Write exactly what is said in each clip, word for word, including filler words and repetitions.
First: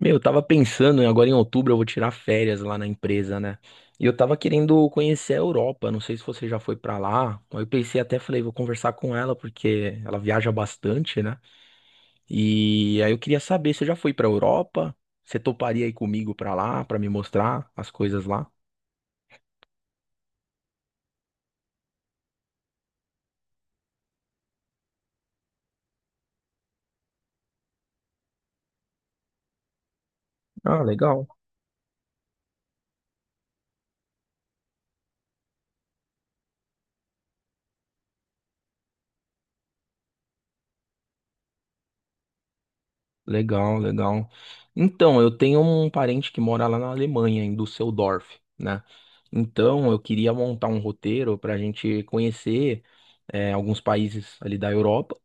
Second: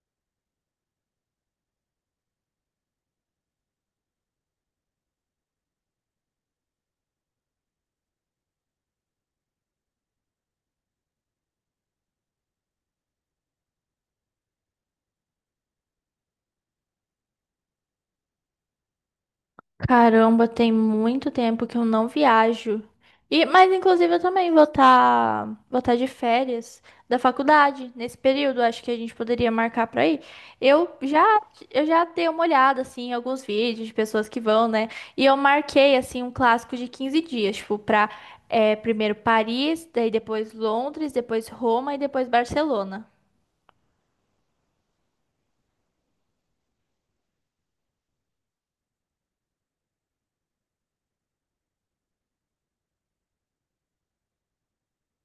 Meu, eu tava pensando, né, agora em outubro eu vou tirar férias lá na empresa, né? E eu tava querendo conhecer a Europa, não sei se você já foi pra lá. Aí eu pensei até, falei, vou conversar com ela porque ela viaja bastante, né? E aí eu queria saber, você já foi pra Europa? Você toparia ir comigo pra lá, pra me mostrar as coisas lá? Caramba, tem muito tempo que eu não viajo. E, mas inclusive eu também vou estar vou tá de férias da faculdade nesse período. Acho que a gente poderia marcar para ir. Ah, Eu legal. já eu já dei uma olhada assim em alguns vídeos de pessoas que vão, né? E eu marquei assim um clássico de quinze dias, tipo, para primeiro Paris, daí depois Londres, depois Roma e depois Barcelona. Legal, legal. Então, eu tenho um parente que mora lá na Alemanha, em Düsseldorf, né? Então, eu queria montar um roteiro para a gente conhecer é, alguns países ali da Europa.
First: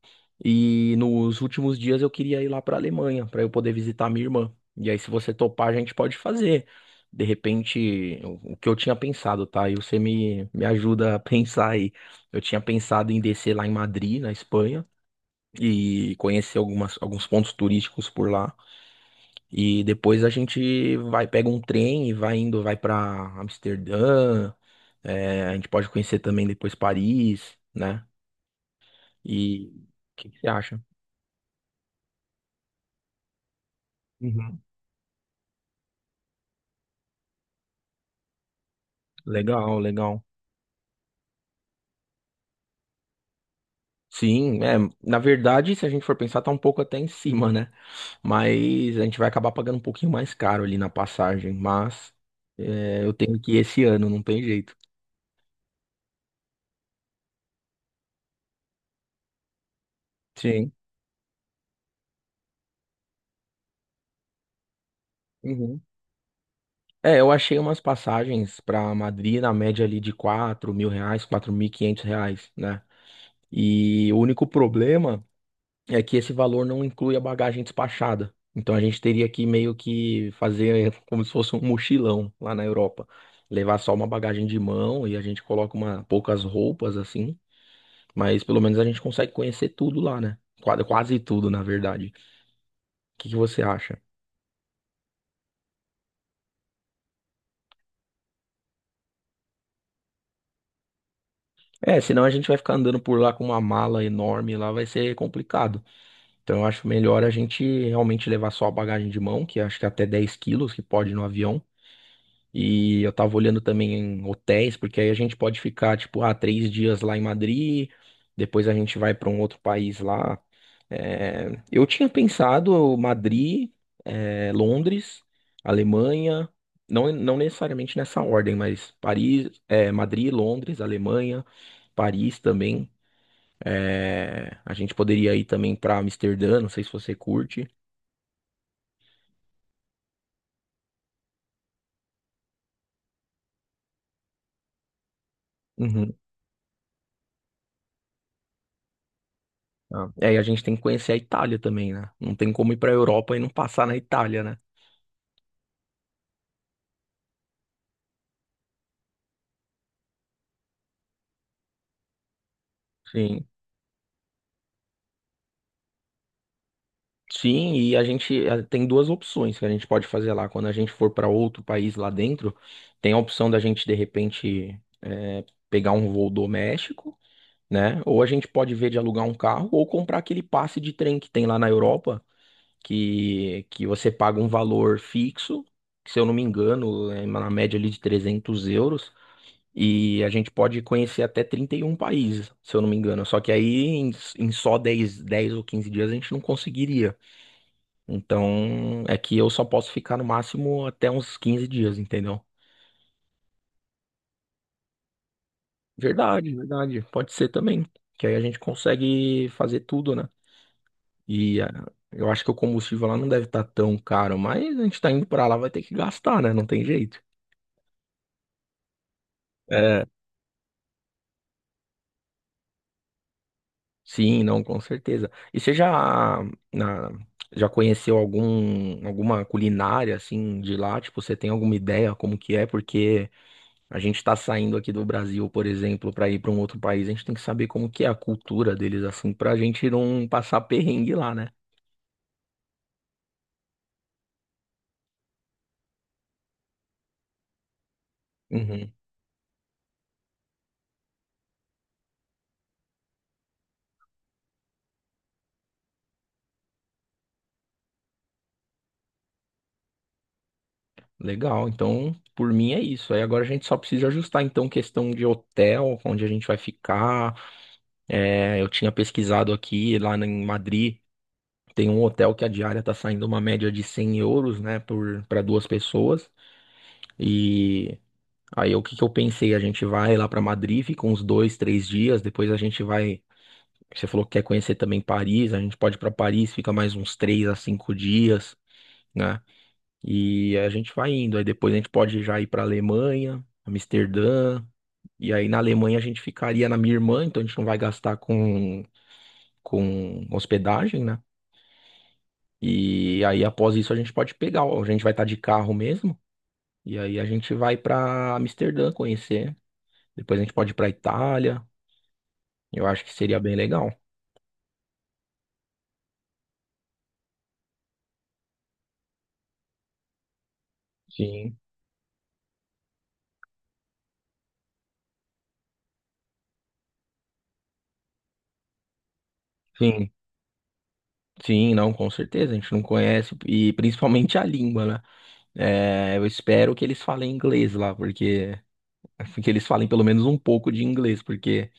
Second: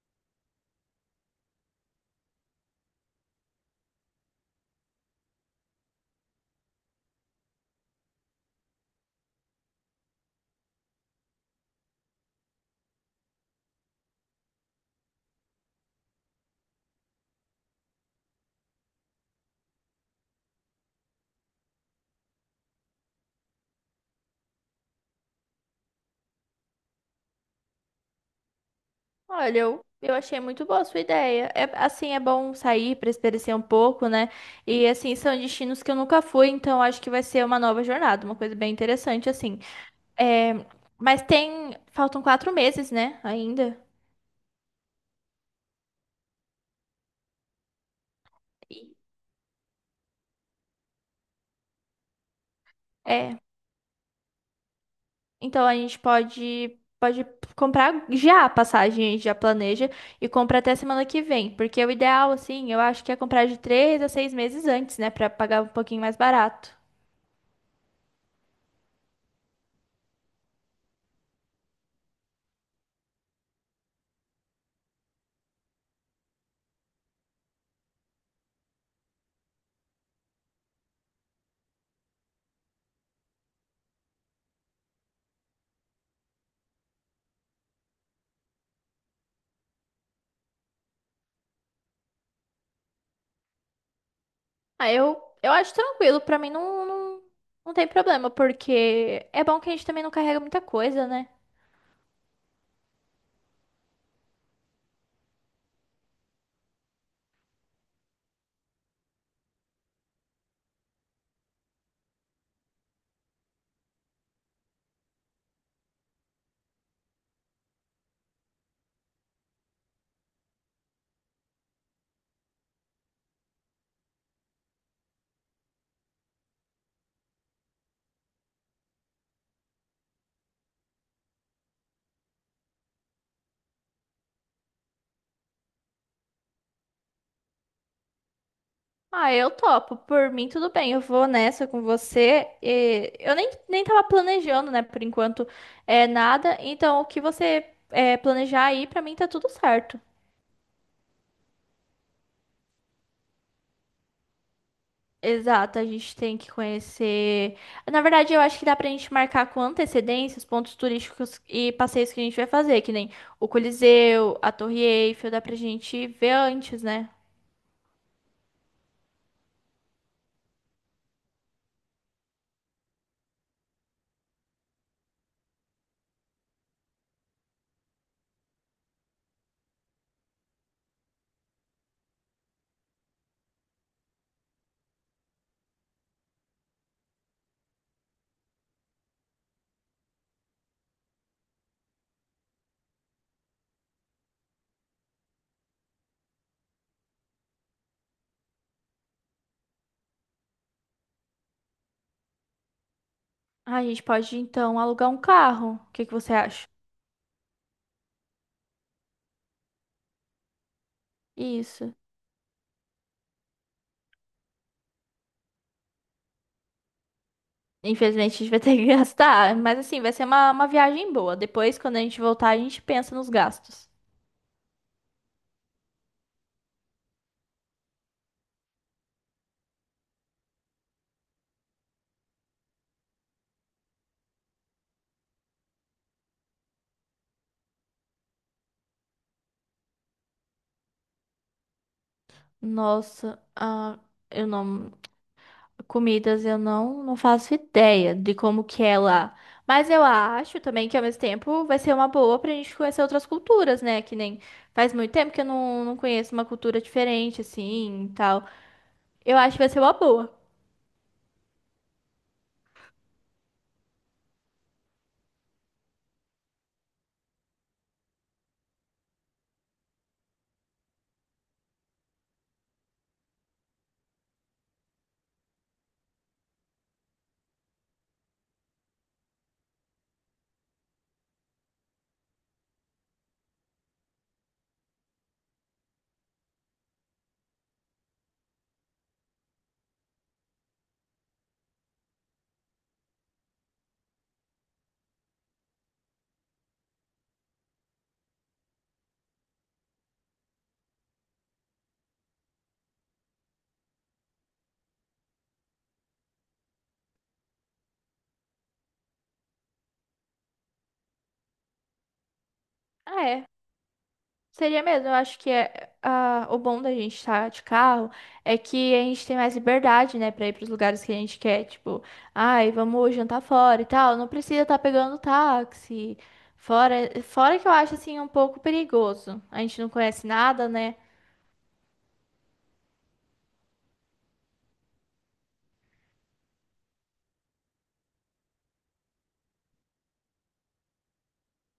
E nos últimos dias eu queria ir lá para a Alemanha, para eu poder visitar minha irmã. E aí, se você topar, a gente pode fazer. De repente, o o que eu tinha pensado, tá? E você me, me ajuda a pensar aí. Eu tinha pensado em descer lá em Madrid, na Espanha e conhecer algumas, alguns pontos turísticos por lá. E depois a gente vai, pega um trem e vai indo, vai para Amsterdã. É, a gente pode conhecer também depois Paris, né? Olha, E eu, eu o que que achei você muito acha? boa a sua ideia. É, assim, é bom sair para espairecer um pouco, né? Uhum. E assim, são destinos que eu nunca fui, então acho que vai ser uma nova jornada, uma coisa bem interessante, assim. Legal, legal. É, mas tem, faltam quatro meses, né? Ainda. Sim, é, na verdade, se a gente for pensar, tá um pouco até em cima, né? E- Mas a gente vai acabar pagando um pouquinho mais caro ali na passagem, mas é, eu tenho É, que ir esse ano, não tem jeito. então a gente pode, pode comprar já a passagem, a gente já planeja e compra Sim. até semana que vem, porque o ideal, assim, eu acho que é comprar de três a seis meses antes, né? Para pagar um Uhum. pouquinho mais barato. É, eu achei umas passagens para Madrid na média ali de quatro mil reais, quatro mil e quinhentos reais, né? E o único problema é que esse valor não inclui a bagagem despachada. Então a gente teria que meio que fazer como se fosse um mochilão lá na Europa. Levar só uma bagagem de mão e a gente coloca uma, poucas roupas assim, mas pelo menos a gente consegue conhecer tudo lá, né? Qua- Quase tudo, na verdade. O que que você acha? Ah, eu, eu acho tranquilo, pra mim não, não, não tem problema, porque é bom que a gente também não carrega muita coisa, né? É, senão a gente vai ficar andando por lá com uma mala enorme, lá vai ser complicado. Então eu acho melhor a gente realmente levar só a bagagem de mão, que acho que é até dez quilos que pode no avião. E eu tava olhando também em hotéis, porque aí a gente pode ficar, tipo, ah, três dias lá em Madrid, depois a gente vai para um outro país lá. É, eu tinha pensado Madrid, é, Londres, Alemanha, não, não necessariamente nessa ordem, mas Paris, é, Madrid, Londres, Alemanha, Paris também. É, a gente poderia ir também para Amsterdã, não sei se você curte. Ah, eu topo, por mim tudo bem, eu vou nessa com você. E eu nem, nem tava planejando, né, por enquanto é Uhum. nada, então o que você é, planejar aí, pra mim tá tudo certo. Ah, e aí a gente tem que conhecer a Itália também, né? Não tem como ir para a Europa e não passar na Itália, né? Exato, a gente tem que conhecer. Na verdade, eu acho que dá pra gente marcar com antecedência os pontos turísticos e passeios que a gente vai fazer, que nem Sim. o Coliseu, a Torre Eiffel, dá pra gente ver antes, né? Sim, e a gente eh, tem duas opções que a gente pode fazer lá. Quando a gente for para outro país lá dentro, tem a opção da gente, de repente, eh, pegar um voo doméstico, né? Ou a gente pode ver de alugar um carro ou comprar aquele passe de trem que tem lá na Europa que, que você paga um valor fixo, que, se eu não me engano, é na média ali de trezentos euros, e a gente pode conhecer até trinta e um países, se eu não me engano. Só que aí em, em só dez, dez ou quinze dias a gente não conseguiria. Então é que eu só posso ficar no máximo até uns quinze dias, entendeu? Ah, a gente pode então alugar um carro. O que que você Verdade, acha? verdade. Pode ser também. Que aí a gente consegue fazer tudo, né? E ah, Isso. eu acho que o combustível lá não deve estar tão caro, mas a gente tá indo pra lá, vai ter que gastar, né? Não tem jeito. Infelizmente a gente vai ter que gastar, mas assim, É, vai ser uma, uma viagem boa. Depois, quando a gente voltar, a gente pensa nos gastos. sim, não, com certeza. E você já, na- já conheceu algum, alguma culinária assim de lá? Tipo, você tem alguma ideia como que é? Porque a gente tá saindo aqui do Brasil, por exemplo, para ir para um outro país, a gente tem que saber como que é a cultura deles assim, pra gente não passar perrengue lá, né? Nossa, ah, eu não. Comidas eu não, não faço ideia de como que Uhum. é lá. Mas eu acho também que ao mesmo tempo vai ser uma boa pra gente conhecer outras culturas, né? Que nem faz muito tempo que eu não, não conheço uma cultura diferente, assim, e tal. Eu acho que vai ser uma boa. Legal. Então, por mim é isso. Aí agora a gente só precisa ajustar então questão de hotel, onde a gente vai ficar. É, eu tinha pesquisado aqui lá em Madrid. Tem um hotel que a diária tá saindo uma média de cem euros, né, por para duas pessoas. E aí o que que eu pensei? A gente vai lá para Madrid, fica uns dois, três dias. Depois a gente vai. Você falou que quer conhecer também Paris. A gente pode ir para Paris, fica mais uns três a cinco dias, né? E a gente vai indo. Aí depois a gente pode já ir para Alemanha, Amsterdã. E aí na Alemanha a gente ficaria na minha irmã, então a gente não vai gastar com com hospedagem, né? E aí, após isso, a gente pode pegar, ó, a gente vai estar de carro mesmo. E aí a gente vai pra Amsterdã conhecer. Depois a gente pode ir pra Itália. Eu acho que Ah, seria é. bem legal. Seria mesmo, eu acho que é, ah, o bom da gente estar de carro é que a gente tem mais liberdade, né, pra ir pros lugares que a gente Sim, quer, tipo, ai, vamos jantar fora e tal, não precisa estar pegando táxi. Fora, fora que eu acho assim um pouco perigoso. A gente não sim, conhece nada, né? sim, não, com certeza. A gente não conhece, e principalmente a língua, né? É, eu espero que eles falem inglês lá, porque. Que eles falem pelo menos um pouco de inglês, porque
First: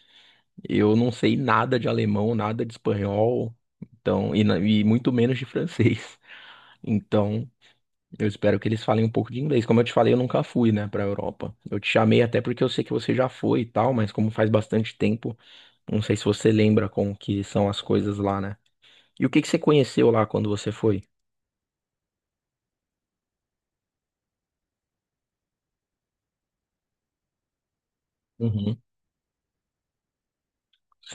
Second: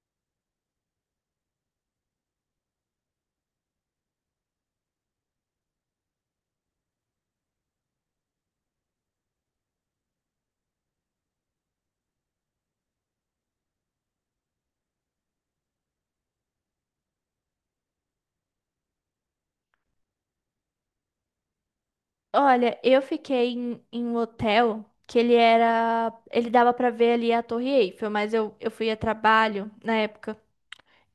eu não sei nada de alemão, nada de espanhol, então, e, na- e muito menos de francês. Então, eu espero que eles falem um pouco de inglês. Como eu te falei, eu nunca fui, né, para Europa. Eu te chamei até porque eu sei que você já foi e tal, mas como faz bastante tempo, não sei se você lembra como que são as coisas lá, né? E o que que você conheceu lá quando você foi? Olha, eu fiquei em, em um hotel que ele era, ele dava pra ver ali a Torre Eiffel, mas eu, eu Uhum, fui a trabalho na época.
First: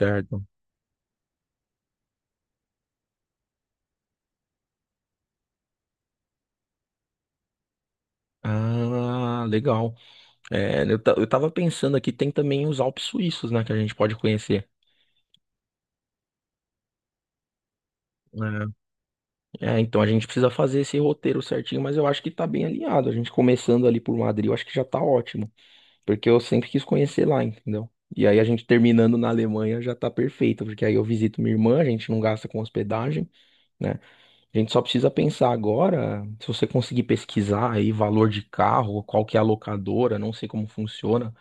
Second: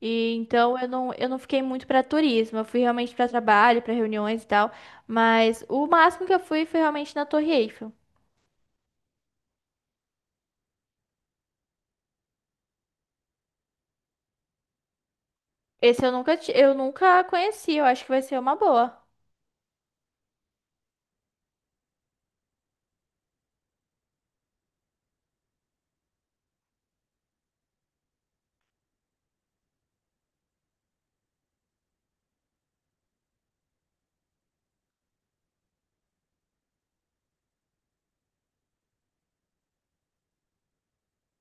E então eu não, eu não fiquei muito para turismo, eu fui realmente para trabalho, para reuniões e tal, mas o máximo que eu fui foi realmente na Torre Eiffel. Ah, legal. É, eu, ta- eu tava pensando aqui, tem também os Alpes suíços, né, que a gente pode conhecer. Esse eu nunca, ti- eu nunca conheci, eu acho que vai ser uma boa. É, é, então a gente precisa fazer esse roteiro certinho, mas eu acho que tá bem alinhado. A gente começando ali por Madrid, eu acho que já tá ótimo. Porque eu sempre quis conhecer lá, entendeu? E aí a gente terminando na Alemanha já tá perfeito, porque aí eu visito minha irmã, a gente não gasta com hospedagem, né? A gente só precisa pensar agora, se você conseguir pesquisar aí valor de carro, qual que é a locadora, não sei como funciona,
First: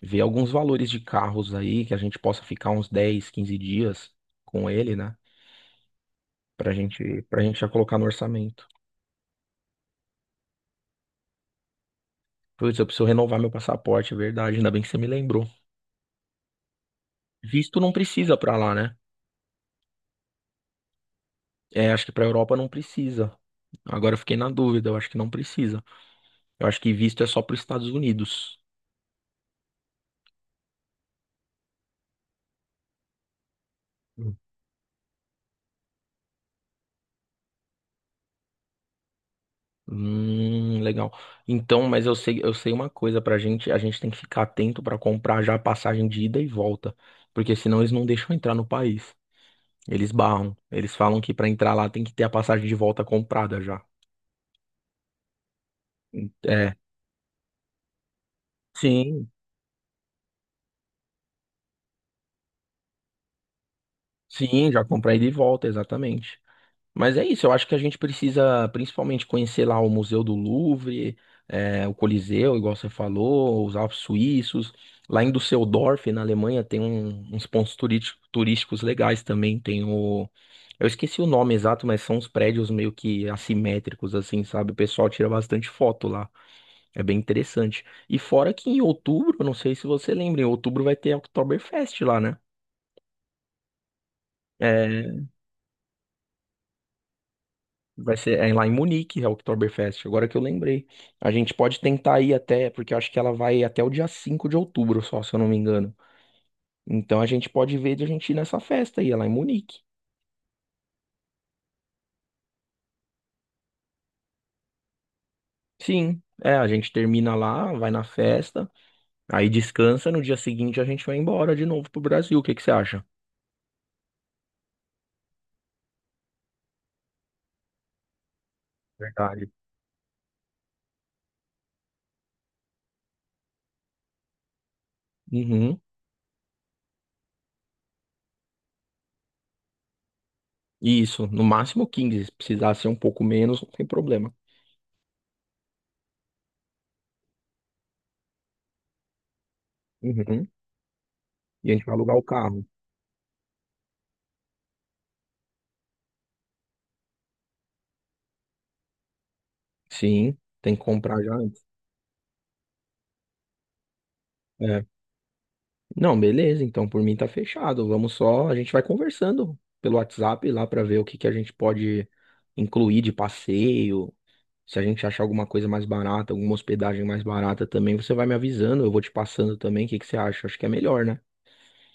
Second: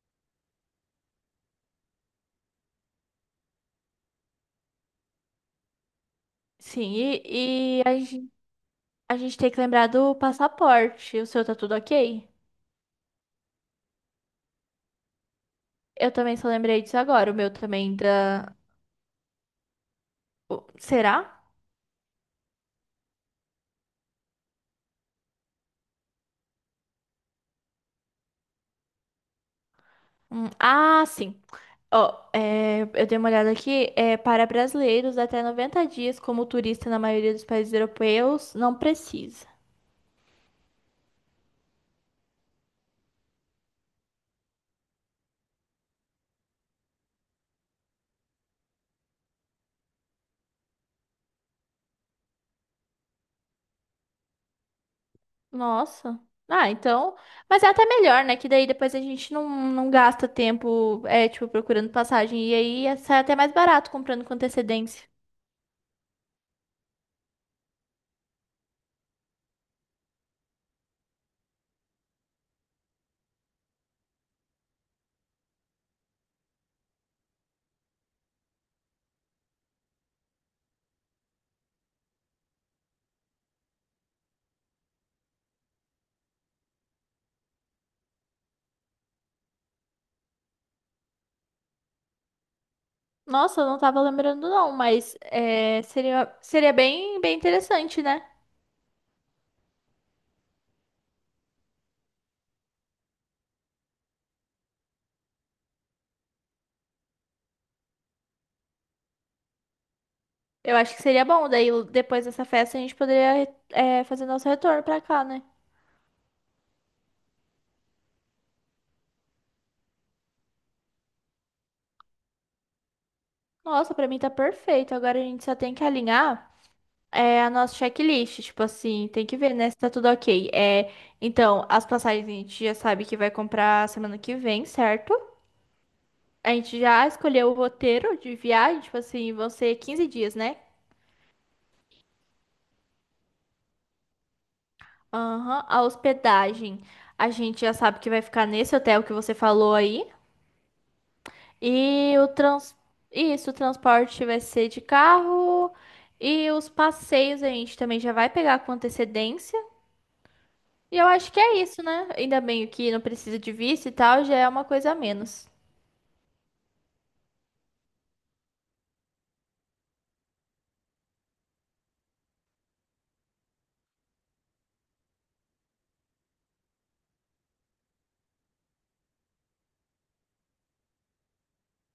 ver alguns valores de carros aí que a gente possa ficar uns dez, quinze dias com ele, né? Pra Sim, gente, pra gente já e, e a, colocar no gen- orçamento. a gente tem que lembrar do passaporte. O seu tá tudo ok? Putz, eu preciso renovar meu passaporte, é verdade, ainda bem que você me lembrou. Eu também só lembrei disso agora, o meu Visto não também precisa da. pra lá, né? o- Será? É, acho que pra Europa não precisa. Agora eu fiquei na dúvida, eu acho que não precisa. Eu acho que visto é só para os Estados Unidos. Hum, ah, sim. Ó, é, eu dei uma olhada aqui. É, Hum. para brasileiros, até noventa dias como turista na maioria dos países europeus, não precisa. Hum, legal. Então, mas eu sei, eu sei uma coisa pra gente, a gente tem que ficar atento pra comprar já a passagem de ida e volta, porque senão eles não deixam entrar no país. Eles barram. Eles falam que pra entrar lá tem que ter a passagem de volta comprada já. Nossa. Ah, É. então. Mas é até melhor, né? Que daí depois a Sim, gente não, não gasta tempo, é, tipo, procurando passagem. E aí é- sai até mais barato comprando com sim, já antecedência. comprei de volta, exatamente. Mas é isso, eu acho que a gente precisa principalmente conhecer lá o Museu do Louvre, eh, o Coliseu, igual você falou, os Alpes Suíços. Lá em Düsseldorf, na Alemanha, tem um- uns pontos turístico- turísticos legais também. Tem o. Eu esqueci o nome exato, mas são uns prédios meio que assimétricos, assim, sabe? O pessoal tira bastante foto lá. É bem interessante. E fora que em outubro, não sei se você lembra, em outubro vai ter a Oktoberfest lá, né? Nossa, eu não tava lembrando, não, mas É, é, seria, seria bem, bem interessante, vai né? ser é lá em Munique, é o Oktoberfest, agora que eu lembrei. A gente pode tentar ir até, porque eu acho que ela vai até o dia cinco de outubro só, se eu não me engano. Então a gente pode ver de a gente ir nessa festa aí, é lá em Munique. Eu acho que seria bom. Daí depois dessa festa a gente poderia, é, fazer nosso retorno pra cá, né? Sim, é, a gente termina lá, vai na festa, aí descansa, no dia seguinte a gente vai embora de novo pro Brasil. O que que você acha? Nossa, pra mim tá perfeito. Agora a gente só tem que alinhar. É a nossa checklist, tipo assim, tem que Verdade. ver, né, se tá tudo ok. É, então, as passagens a gente já sabe que vai comprar semana que vem, certo? Uhum. A gente já escolheu o roteiro de viagem, tipo assim, vão ser quinze dias, né? Isso, no máximo quinze, se precisar ser um pouco menos, não tem problema. Aham, a hospedagem, a gente já sabe que vai ficar nesse hotel que você falou aí. Uhum. E a gente vai alugar E o o carro. trans... Isso, o transporte vai ser de carro. E os passeios a gente também já vai pegar com antecedência. Sim, tem que E eu comprar acho já que é antes. isso, né? Ainda bem que não precisa de visto e tal, já é uma É. coisa a menos. Não, beleza, então por mim tá fechado. Vamos só, a gente vai conversando pelo WhatsApp lá pra ver o que que a gente pode incluir de passeio. Se a gente achar alguma coisa mais barata, alguma hospedagem mais barata também, você vai me avisando, eu vou te passando também. O que que você acha? Acho que é melhor, né?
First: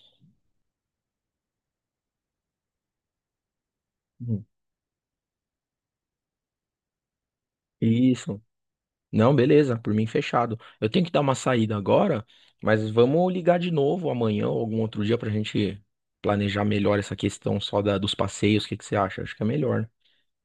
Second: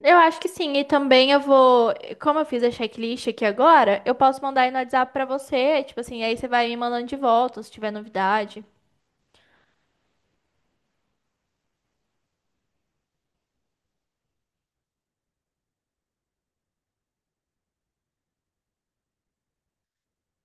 Eu acho que sim, e também eu vou, como eu fiz a checklist aqui agora, eu posso Hum. mandar aí no WhatsApp pra você, tipo assim, aí você vai me mandando de volta se tiver Isso. novidade. Não, beleza, por mim fechado. Eu tenho que dar uma saída agora, mas vamos ligar de novo amanhã ou algum outro dia pra gente planejar melhor essa questão só da, dos passeios. O que que você acha? Acho que é melhor, né?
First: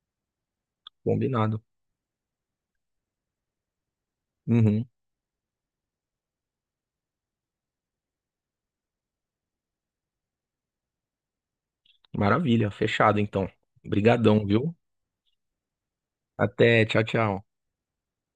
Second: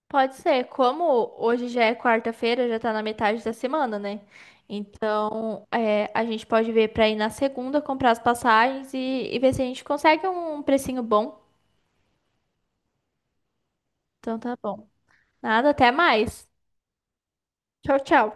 Pode ser, como Combinado. hoje já é quarta-feira, já tá na metade da semana, né? Uhum. Então, é, a gente pode ver pra ir na segunda, comprar as passagens e, e ver se a gente consegue um precinho bom. Maravilha, fechado então. Então Obrigadão, tá viu? bom. Nada, até mais. Até, tchau, tchau. Tchau, tchau.